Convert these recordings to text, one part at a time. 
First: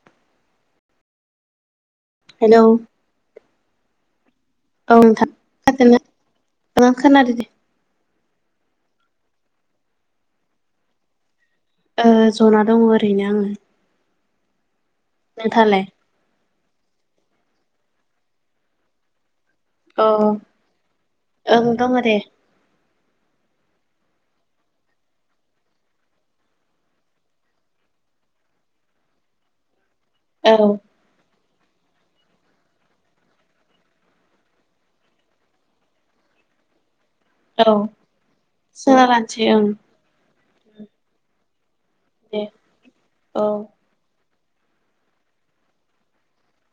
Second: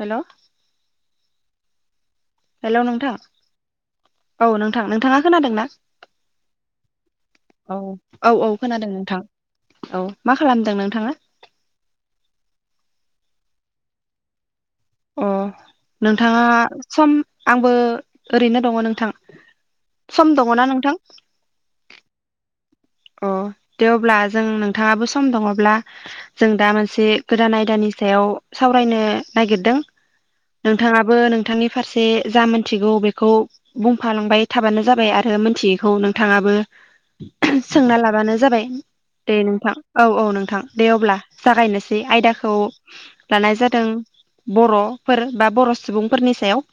हेल' hello hello औ नोंथां! औ नोंथां नोंथाङा खोनादोंना ओं खोनादों दे औ। औ औ खोनादों नोंथां औ मा खालामदों नोंथाङा। ओ जना दङ ओरैनो ओं। अ नोंथाङा। साम आंबो ओरैनो दङ नोंथां। औ सम दङना नोंथां? ओं दङ दे। अ दे अब्ला जों नोंथाङाबो सम दङब्ला जों दा मोनसे गोदान आयदानि सायाव सावरायनो नागिरदों। औ नोंथाङाबो नों‌ नोंथांनि फारसे जा मिथिगौ बेखौ बुंफालांबाय थाबानो जाबाय आरो मोनथियैखौ नोंथाङाबो। औ सोंना लाबानो जाबाय सोना दे लानोसै ओं नोंथां औ औ नोंथां। दे अब्ला जागायनोस दे आयदाखौ औ लानाय जादों। बर'फोर बा बर' सुबुंफोरनि सायाव।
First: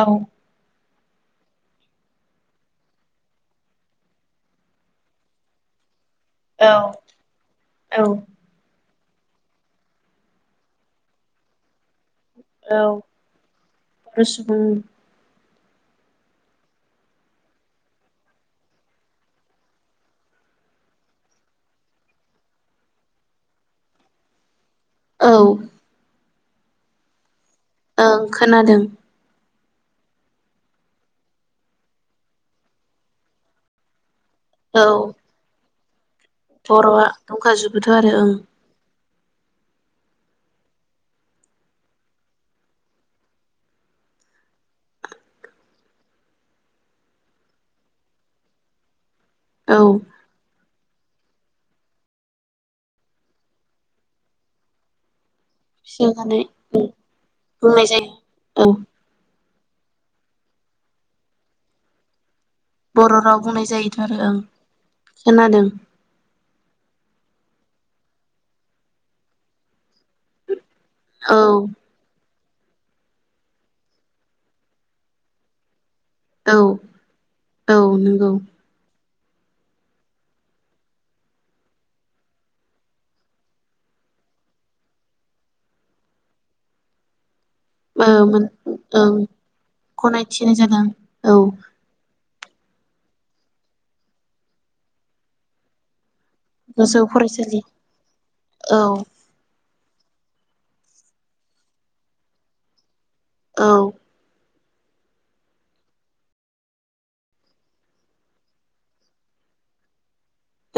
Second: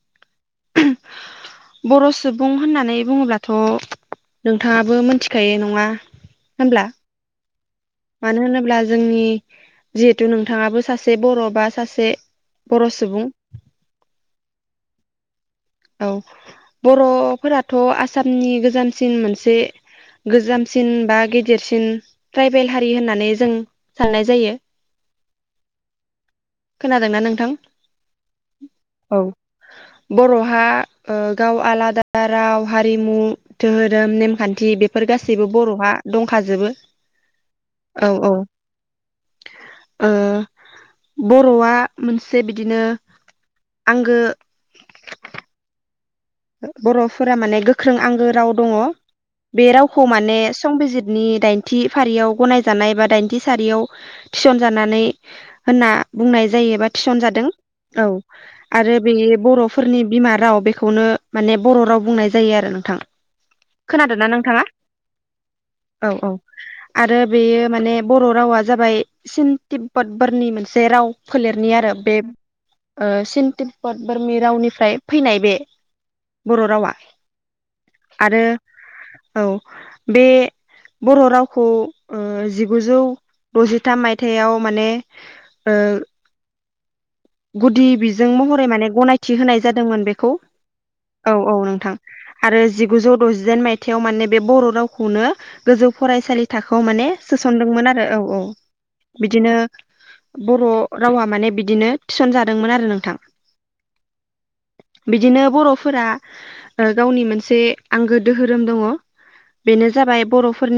औ। बर' सुबुं होननानै बुङोब्लाथ नोंथाङा। बो मिथिखायो नङा। औ होनब्ला औ मानो होनोब्ला। जोंनि जिहेथु नोंथाङाबो सासे बर' बा सासे औ बर' सुबुं बर सुबुं। औ बर'फोराथ आसामनि गोजामसिन मोनसे गोजामसिन बा गेदिरसिन ट्राइबेल हारि होननानै जों साननाय जायो औ। खोनादोंना नोंथां। ओ खोनादों। औ बर'हा गाव आलादा राव हारिमु धोहोरोम नेमखा दि औ बेफोर गासैबो बर'हा दंखाजोबो बर'आ दंखाजोबोथ' औ आरो औ ओं ओ बर'आ मोनसे बिदिनो आंगो बर'फोरा माने गोख्रों आंगो राव दङ बे औ रावखौ माने संबिजिर नि दाइनथि फारियाव गनायजानाय बा दाइनथि सारियाव थिसनजानानै होनना फिसिजानाय बुंनाय जायो एबा थिसनजादों बुंनाय औ जायो औ आरो बेयो बर' फोरनि बिमा राव बेखौनो माने बर' राव बुंनाय जायो आरो नोंथां बर' राव बुंनाय जायोथ' आरो खोनादोंना ओं नोंथाङा खोनादों औ औ आरो बेयो माने बर' रावा जाबाय सिन तिब्बत बरनि मोन से राव औ फोलेरनि आरो बे सिन तिब्बत बोरमि रावनिफ्राय फैनाय बे औ बर' रावा औ नंगौ आरो औ बे बर' रावखौ ओ जिगुजौ दजिथाम मायथाइयाव माने ओ गुदि ओ बिजों मोन महरै माने ओं गनायथि होनाय जादोंमोन बेखौ गनायथिनाय जादों औ औ नोंथां आरो जिगुजौ दजिदाइन मायथाइयाव माने बे बर' रावखौनो गोजौ फराय सालि थाखोआव गोजौ माने फरायसालि सोसनदोंमोन आरो औ औ बिदिनो बर' रावा माने बिदिनो थिसन जादोंमोन आरो नोंथां औ बिदिनो बर' फोरा गावनि मोनसे आंगो दोहोरोम दङ बेनो जाबाय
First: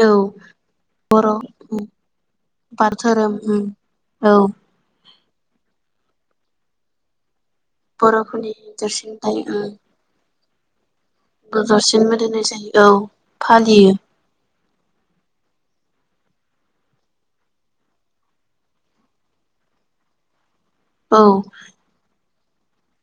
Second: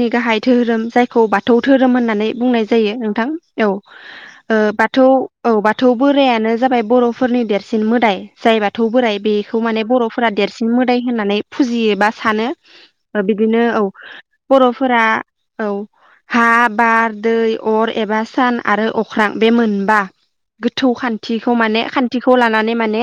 औ गाहाय धोरोम जायखौ बर' बाथौ धोरोम होननानै बुंनाय जायो बाथौ नोंथां धोरोम उम औ औ बाथौ औ बाथ बाथौ बोरायानो जाबाय बर'फोरनि देरसिन सिन मोदाय बर'फोरनि जाय बाथौ देरसिन बोराय थाय बेखौ माने फोरा देरसिन मोद दाम होननानै फुजियो गोजौसिन बा मोदायनाय सानो जायो औ बिदिनो औ फालियो बर'फोरा औ हा बार दै अर एबा सान आरो अख्रां बे मोनबा गोथौ औ खान्थिखौ माने खान्थि खौ लानानै माने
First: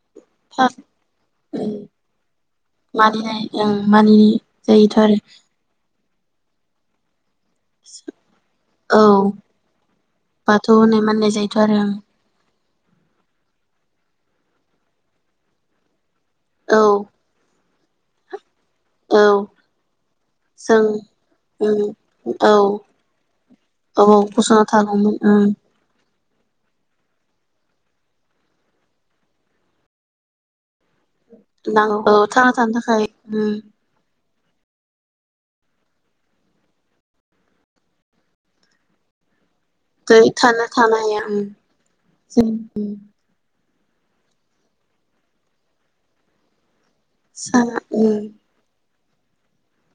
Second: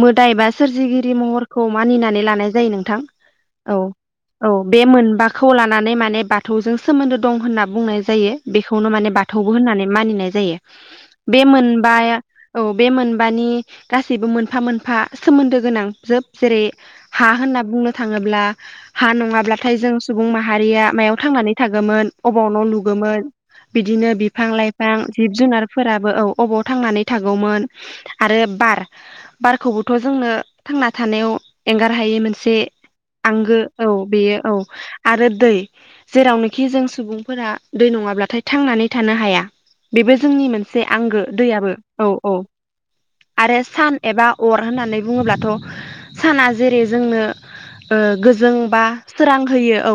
मोदाय बा सोरजिगिरि महरखौ मानिनानै लानाय जायो नोंथां मानिनाय ओं औ मानिनाय औ बे जायोथ' आरो मोनबाखौ लानानै माने बाथौजों सोमोन्दो दं होनना बुंनाय जायो बेखौनो औ माने बाथौबो होननानै मानिनाय जायो बाथौ होननाय मानिनाय बे जायोथ' आरो मोनबाया औ बे मोनबानि गासैबो मोनफा मोनफा सोमोन्दो गोनां। जोब जेरै ओं हा होनना बुंनो थाङोब्ला हा औ नङाब्लाथाय जों सुबुं जों माहारिया मायाव थांनानै उम थागौमोन अबाव औ न' लुगोमोन औ बिदिनो बिफां गसंना लाइफां थागौमोन जिब उम जुनारफोराबो औ अबाव थांनानै थागौमोन आरो बार बारखौबोथ' जोंनो थांना थानायाव एंगार नांगौ हायै औ थांना मोनसे थानो थाखाय उम आंगो औ बेयो औ आरो दै जेरावनोखि जों सुबुंफोरा दै नङाब्लाथाय थांनानै थानो हाया। बेबो दै जोंनि थानो मोनसे थानो हाया आंगो उम दैयाबो औ औ जों आरो ए सान एबा अर होननानै बुङोब्लाथ' साना जेरै जोंनो सा ओ उम गोजों बा सोरां होयो औ।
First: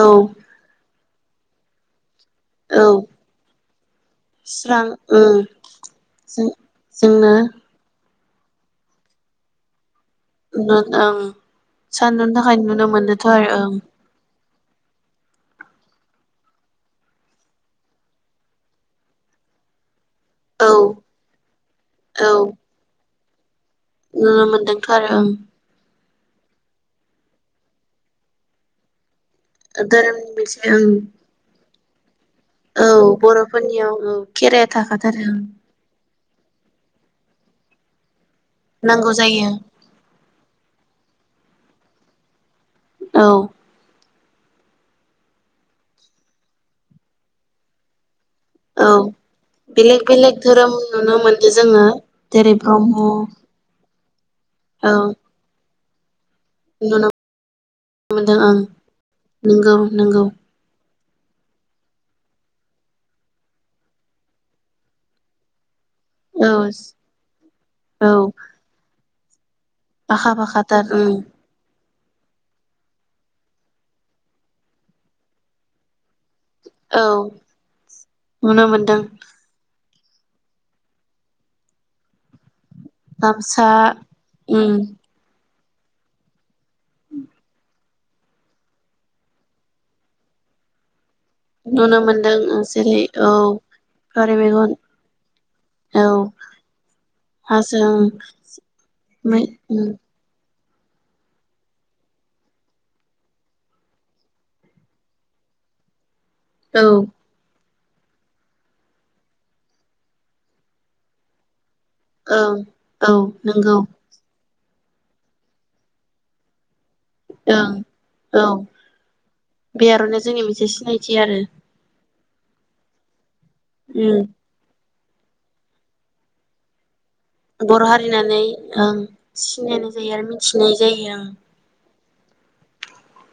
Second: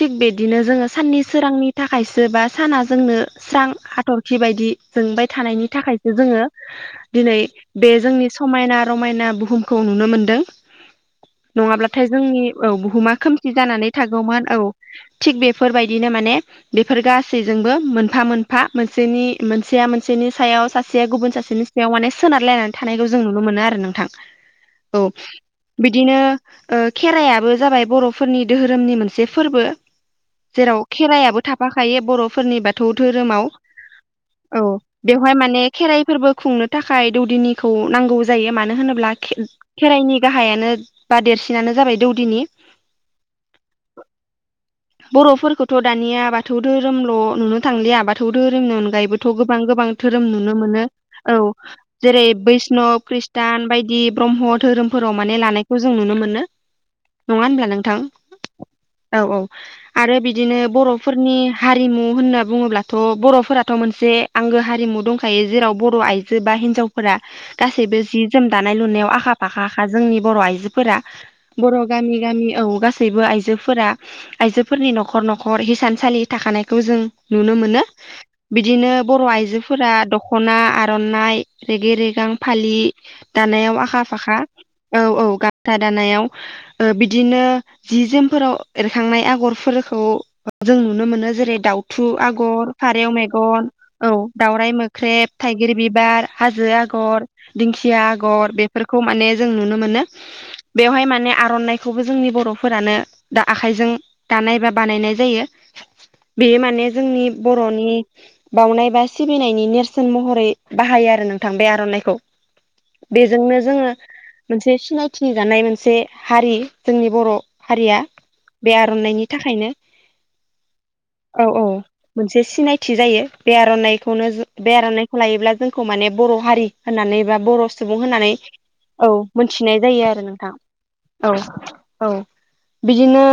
औ बिदिनो जोङो साननि सोरांनि थाखायस जोबा साना औ जोंनो स्रां हाथ'रखि बायदि स्रां जोंबाय उम थानायनि थाखायसो जोङो जों जोंनो दिनै बे जोंनि समायना रमायना बुहुम खौ नुनो मोनदों ओं नङाब्लाथाय सानदुंनि जोंनि थाखाय औ नुनो बुहुमा मोनदोंथ' खोमसि आरो जानानै थागौमोन औ। थिग बेफोरबायदिनो माने बेफोर गासैजोंबो मोनफा मोनफा मोनसेनि मोनसेया मोन सेनि सायाव ओं सासेया गुबुन सासेनि सायाव माने औ सोनारलायनानै थानायखौ जों जों नुनो मोनो आरो नोंथां नुनो मोनदों। थ' औ आरो ओं बिदिनो ओ खेराइयाबो जाबाय बर'फोरनि दोहोरोमनि मोनसे से फोरबो धोरोमनि मोनसे जेराव ओं खेराइयाबो थाब बाखायो बर' फोरनि औ बाथौ धोरोमाव बर'फोरनियाव औ खेराया थाखाथारो बेवहाय ओं माने खेराइ फोरबो खुंनो थाखाय दौदिनिखौ नांगौ जा जायो मानो नांगौ होनोब्ला जायो खेराइनि गाहाइयानो बा देरसिनानो जाबाय दौदिनि औ बर'फोरखौथ' दानिया बाथौ दोहोरोमल' नुनो थांलिया बाथ बाथौ धोरोमनि औ अनगायैबोथ' गोबां गोबां बेलेग धोरोम बेलेग नुनो मोनो नुनो औ मोनदों जोङो जेरै ब्रह्म बैष्णब खृष्टान बायदि ब्रह्म औ धोरोमाव माने लानाय बेखौ जों नुनो मोनो। नङा नुनो होनब्ला नोंथां मोनदों ओं औ औ नंगौ आरो नंगौ बिदिनो बर' फोरनि हारिमु होनना बुङोब्लाथ बरफोराथ मोनसे आंगो हारिमु दंखायो जेराव बर' आइजो बा औ हिन्जावफोरा गासैबो औ जि जोम दानाय लुनायाव आख फाखा खा जोंनि आखा फाखाथार बर'आइजोफोरा उम बर' गामि गामि औ गासैबो आइजोफोरा आइजो फोरनि नखर नखर हिसानसालि थाखानायखौ जों औ नुनो मोनो नुनो बिदिनो मोनदों बर आइजोफोरा दखना आरनाइ रेगे रेगां फालि गामसा खा उम औ औ गामसा दानायाव ओ बिदिनो जि जोमफोराव एरखांनाय आगरफोरखौ जों नुनो मोनो। जेरै नुनो दाावथु मोनदों आगर, जेरै फारेव औ मेगन औ फारि दाउराइ मेगन मोख्रेब, थाइगिर औ बिबार, हाजो आगर, हाजों दिंखिया आगर बेफ खौ माने मै जों नुनो मोनो। बेवहाय माने आरनाइखौबो जोंनि बरफोरानो दा आखाइजों दानाय बा बानायनाय जायो। बेयो औ माने जोंनि ब रनि बावउनाय बा सिबिनायनि नेरसोन महरै बाहायो आरो नोंथां बे आ औ औ नो नंगौ जोङो मोनसे सिनायथि जानाय मोनसे हारि। जोंनि बर ओं हारिया औ बे आरनाइनि थाखायनो बे आर'नाया जोंनि मोनसे सिनायथि आरो औ औ मोनसे सिनायथि जायो। बे उम आरनायखौनो जो बे आरनाय लायोब्ला जोंखौ माने बर हारि होननानै बा बर सुब होननानै ओं सिनायनाय जायो आरो मिथिनाय जायो ओं औ औ बिदिनो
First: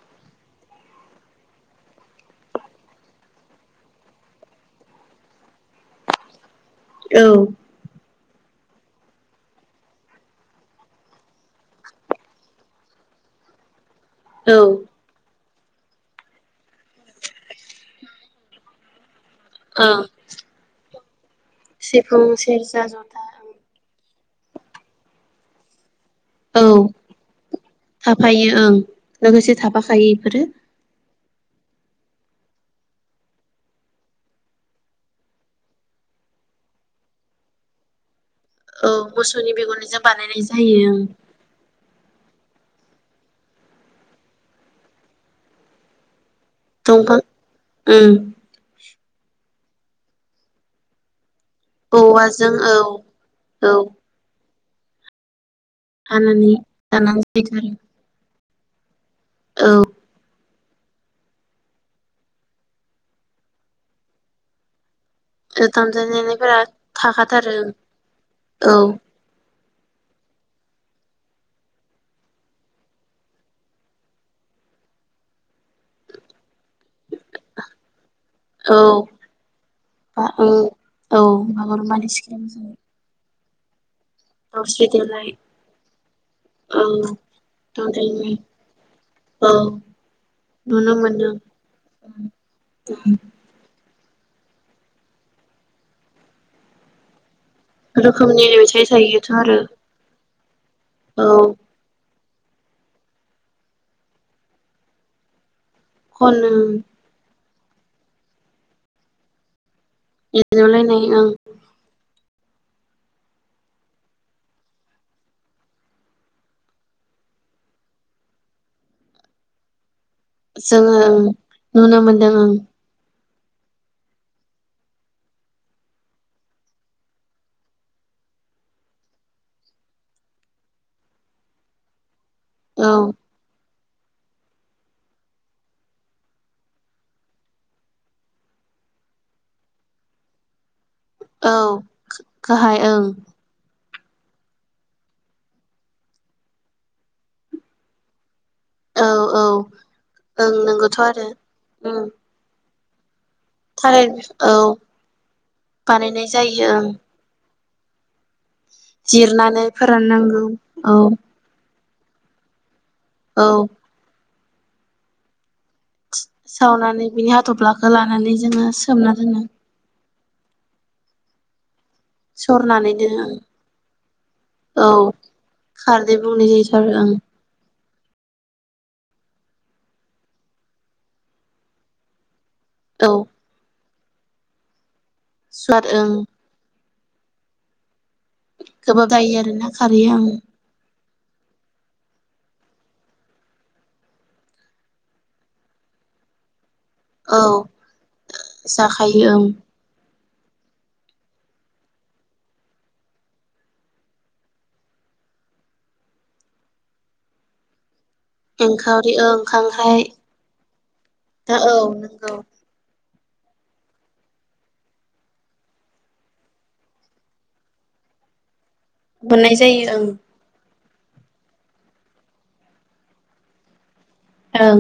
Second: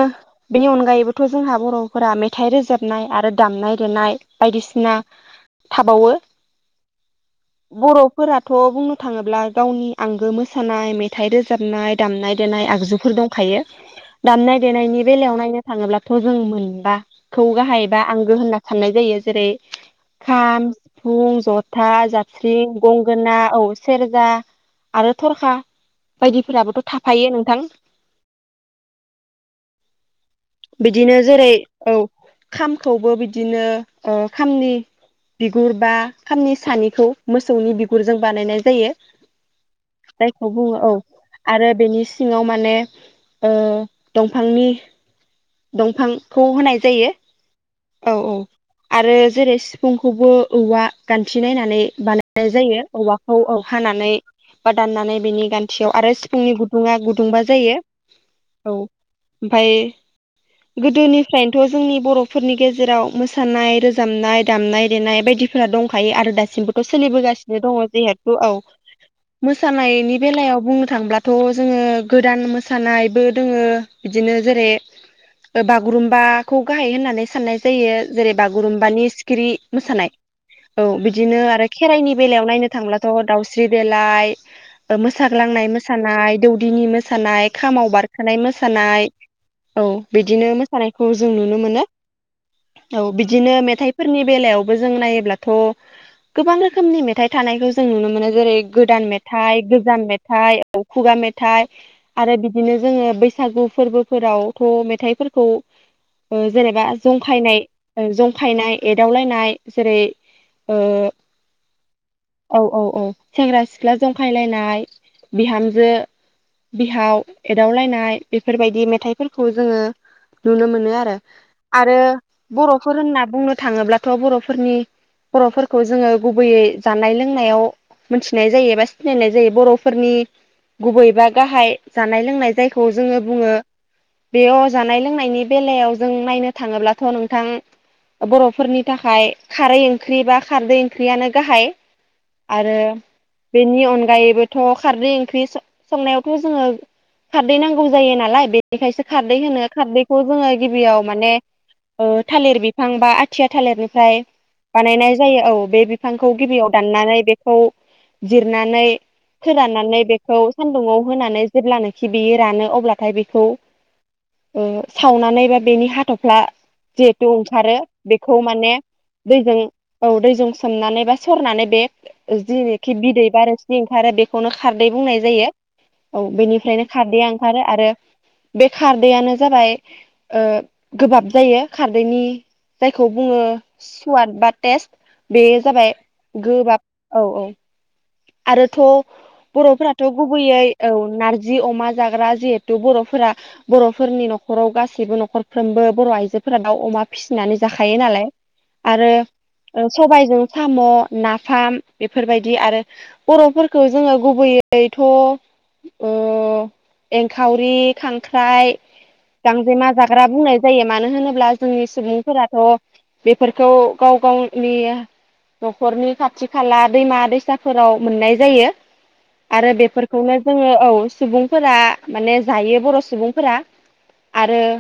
बेनि अनगायैबोथ जोंहा बरफोरा मेथाइ रोजाबनाय आरो दामनाय देनाय बायदिसिना थाबावो। औ फोराथ बुंनो थाङोब्ला गावनि आंगो मोसानाय मेथाइ रोजाबनाय दामनाय देनाय आगजुफोर दंखायो। औ दामनाय देनायनि बेलायाव नायनो थाङोब्लाथ' जों मोनबाखौ गाहाइ बा आंगो होनना साननाय जायो। जेरै ओं खाम फुं जथा सिफुं जाबस्रिं सेरजा जथा गंगोना औ सेरज दा आरो थर'खा औ बायदिफोराबोथ' थाफायो नोंथां थाफायो ओं लोगोसे थाफाखायो एफोरो। बिदिनो जेरै औ खामखौबो बिदिनो ओ खामनि बिगुर बा खामनि सानिखौ मोसौनि बिगुरजों बानायनाय औ जायो। मोसौनि बिगुरनिजों बानायनाय जायखौ बुङो जायो औ ओं आरो बेनि सिङाव माने ओ दंफांनि दंफां खौ होनाय जायो दंफां ओम औ औ। आरो जेरै सिफुंखौबो औवा गान थि नायनानै औवाजों बानायनाय औ जायो औवाखौ औ हानानै। बा दाननानै बिनि गान थियाव आरो हानानै सिफुंनि गुदुङा दाननानै गुदुंबा जायो। जाहैथारो औ। ओमफाय गोदोनिफ्रायनोथ' जोंनि बर'फोरनि गेजेराव मोसानाय रोजाबनाय दामनाय देनाय औ बायदिफोरा दंखायो आरो दामजानायफोरा दासिमबोथ' थाखाथारो सोलिबोगासिनो दङ जहेथु औ। मोसानायनि बेलायाव बुंनो थांब्लाथ' जोङो गोदान मोसानायबो दोङो बिदिनो जेरै बागुरुम्बा। खौ गाहाइ होननानै साननाय जायो जेरै औ बागुरुम्बानि सिखिरि मोसानाय औ बिदिनो आरो बागुरुम्बानि खेराइनि सिख्ला बेलायाव नायनो मोसानाय थांब्लाथ' दावस्रि लाय दावस्रि ओ देलाय मोसाग्लांनाय मोसानाय दौदिनि औ मोसानाय खामाव दौदिनि बारखोनानाय मोसानाय औ बिदिनो नुनो मोसानायखौ जों मोनदों नुनो मोनो औ बिदिनो मेथाइ फोरनि बेलायावबो जों नायोब्लाथ' गोबां रोखोमनि मेथाइ थानायखौ जों नुनो मोनो रोखोमनि जेरै मेथाइ गोदान थायोथ' आरो मेथाइ गोजाम मे मेथाइ खुगा औ मेथाइ आरो बिदिनो जोङो बैसागु फोरबोफोरावथ' मेथाइफोरखौ ओ खनो जेनेबा जंखानायनाय जंखायनाय एदावलायनाय जेरै ओ एदावलायनाय ओं। औ औ औ। सेंग्रा सिख्ला जंखायलायनाय बिहामजो बिहाव एदावलायनाय बेफोरबायदि मेथाइफोरखौ जोङो नुनो मोनो जोङो आरो ओं आरो नुनो मोनदों बरफोर होनना बुंनो थाङोब्लाथ' बर'फोरनि बर'फोरखौ जोङो गुबैयै जानाय लोंनायाव मोनथिनाय जायो एबा सिनायनाय जायो बर'फोरनि गुबैबा गाहाय जाथ जानाय लोंनाय जायखौ ओं जोङो बुङो बेयाव जानाय लोंनायनि बेलायाव जों नायनो थाङोब्लाथ नोंथां बरफोरनि थाखाय खारै ओंख्रि बा खारदै ख्रियानो औ औ गाहाय। गाहाय ओं नि अनगायैबोथ खारदै ओंक्रि संनायावथ जोङो खारदै नांगौ जायो नालाय बे बेखायसो औ खारदै औ होनो खारदैखौ जोङो ओं गिबियाव नंगौथ' आरो माने ओम ओ थालिर बिफां फांबा आयथिया थालिरनिफ्राय थालिर औ बानायनाय जायो औ बे बानायनाय बिफांखौ जायो गिबियाव ओं दाननानै बे औ जिर नानै जिरनानै फोराननानै बेखौ फोराननांगौ औ सान्दुुंङाव होनानै जेब्लानो खिबियो रानो अब्ला थाय बेखौ औ ओ सावनानैबा बेनि हाथफ्ला सावनानै जिहेतु बिनि ओंखारो हाथ'फ्लाखौ लानानै बेखौ जोङो माने सोमना दोनो दैजों औ दैजों सोमनानै बा सरनानै बे सरनानै जेनोखि बिदै दोनो बा रोसि ओंखारो बेखौनो औ खारदै बुंनाय जायो खारदै औ बुंनाय जायो बेनिफ्रायनो सार ओं खारदैया ओंखारो आरो बे खारदैआनो जाबाय ओ गोबाब जायो खारदैनि जायखौ औ बुङो सवाद बा टेस्ट। बे सुवाद जाबाय ओं गोबाब औ औ आरोथ' गोबाब जायो आरोना बर'फोराथ' खारैया ओं गुबैयै औ नारजि अमा जाग्रा जिहेथु बरफोरा बरफोरनि नखराव गासैबो नखरफ्रोमबो बर आइजोफोरा दाव अमा औ फिसिनानै जाखायो नालाय आरो जाखायो ओं सबाय जों साम' नाफाम बेफोरबायदि आरो बरफोरखौ जोङो गुबैयैथ' ओ एंखावरि खांख्राइ एंखावरि ओं गांजेमा खांख्राइ जाग्रा बुंनाय जायो मानो होनोब्ला औ जोंनि नंगौ सुबुंफोराथ' बेफोरखौ गाव गावनि नखरनि खाथि खाला दैमा दैसा फोराव मोननाय जायो मोननाय आरो जायो ओं बेफोरखौनो जोङो औ सुबुंफोरा माने जायो बर' सुबुंफोरा आरो ओं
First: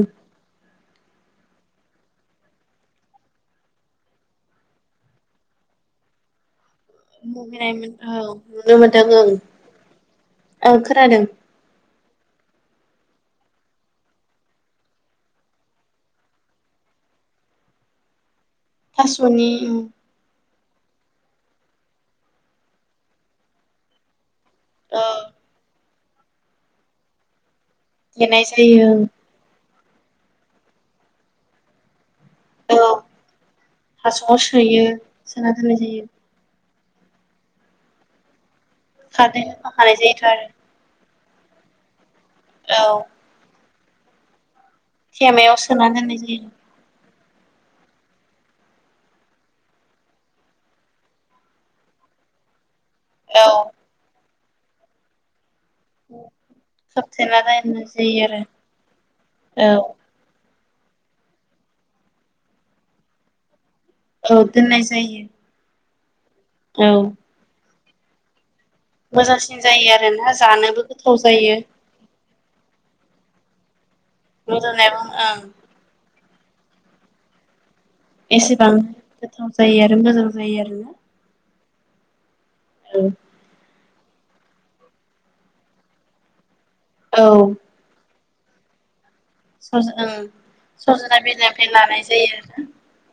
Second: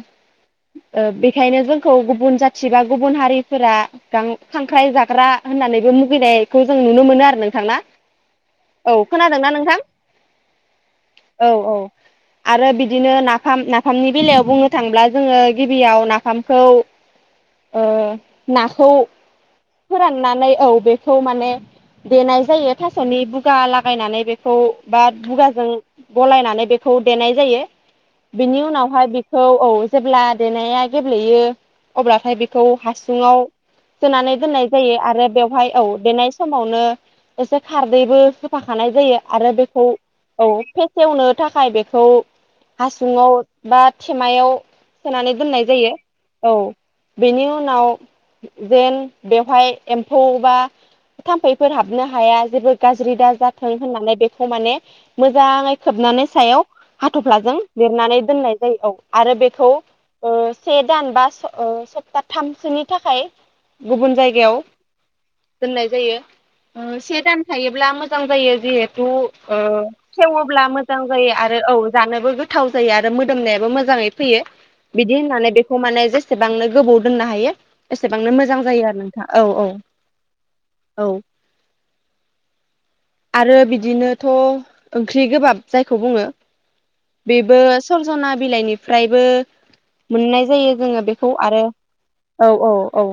ओ बेखायनो जोंखौ गुबुन जाथि बा गुबुन हारिफोरा गां खांख्राइ जाग्रा होननानैबो मुगैनाय खौ जों नुनो मोनो आरो औ नोंथां ना नुनो औ मोनदों ओं खोनादोंना नोंथां ओं खोनादों औ औ आरो बिदिनो नाफाम नाफामनि बेलायाव बुंनो थांब्ला जोङो गिबियाव नाफामखौ नाखौ थास'नि फोराननानै औ बेखौ माने देनाय जायो थासनि बुगा लागायनानै बे खौ बा औ दुगाजों गलायनानै बेखौ देनाय जायो देनाय बिनि जायो ओं उनावहाय बेखौ औ जेब्ला देनाया गेब्लेयो अब्ला नाथाय बेखौ औ हासुङाव हासुङाव सोनानै सोयो आरो सोना बेवहाय दोननाय औ जायो देनाय समाव समावनो एसे खारदैबो फाखानाय जायो खारदै आरो बेखौ होफाखानाय जायोथ' आरो औ सेवनो थाखाय बेखौ औ हासुंआव बा थेमायाव सोनानै थेमायाव दोननाय सोना जायो दोननाय जायो औ बेनि उनाव जेन बेवहाय एम्फौ बा थाम्फैफोर हाबनो हाया जेबो गाज्रि दा औ जाथों होननानै बे माने मोजां सोबनानै सायाव खोबथेना हाथफ्लाजों दोननाय जायो लिरनानै आरो दोननाय जायो औ आरो औ बेखौ से दान बा सप्तााथामसोनि थाखाय गुबुन औ जायगायाव दोननाय जायो दोननाय जायो औ से दान थायो ब्ला मोजां जायो जिहेथु मोजांसिन ओ जायो आरोना सेवोला जानोबो मोजां गोथाव जायो आरो औ जानोबो गो गोथाव जायो आरो मोदोमनायाबो मोजाङै फैयो मोदोमनायाबो बिदि ओं होननानै बेखौ माने ज एसेबांनो गोबाव दोननो हायो एसेबांनो मोजां ओं जायो आरो नोंथां औ गोथाव औ जायो आरो मोजां जायो आरो ना औ आरो बिद बिदिनोथ ओंख्रि गोबाब जायखौ बुङो औ बेबो सम जना बिलाइनिफ्रा फ्रायबो सज ओं मोननाय जायो जोङो सजना बेखौ आरो बिलाइनिफ्राय लानाय जायो औ आरो औ औ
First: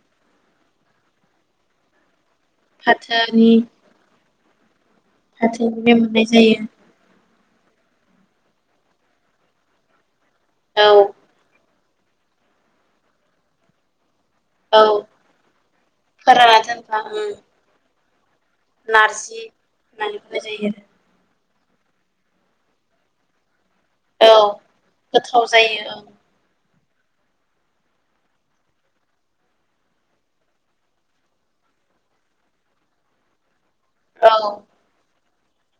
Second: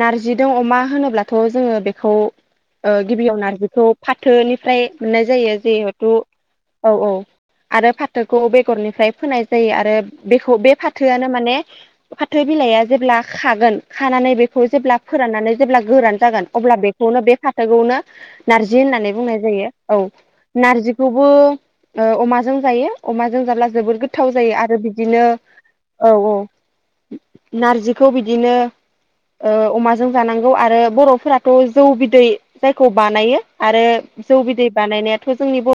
नारजिजों अमा होनोब्लाथ जोङो बेखौ ओ गिबियाव फाथोनि नारजिखौ फाथोनि फ ओमफ्राय मोननाय जायो फाथोनिफ्राय जिहेथु मोननाय जायो औ औ आरो फाथोखौ बेगरनिफ्राय फोनाय जायो आरो बेखौ बे औ फाथोआनो माने फाथो बिलाइआ जेब्ला खागोन खानानै बे खौ औ जेब्ला फोराननानै जेब्ला गोरान जागोन फोरानना अब्ला दोनबा बेखौनो ओं बे फाथोखौनो नारजि होननानै बुंनाय नारजि जायो औ होननानै बुंनाय जायो नारजिखौबो ओ अमाजों जायो अमाजों जाब्ला जोबोर गोथाव जायो आरो बिदिनो गोथाव जायो ओं औ औ नारजिखौ बिदिनो ओ अमाजों जानांगौ आरो बरफोराथ जौ बिदै जायखौ बानायो आरो जौ औ बिदै बानायनाया थ जोंनि बर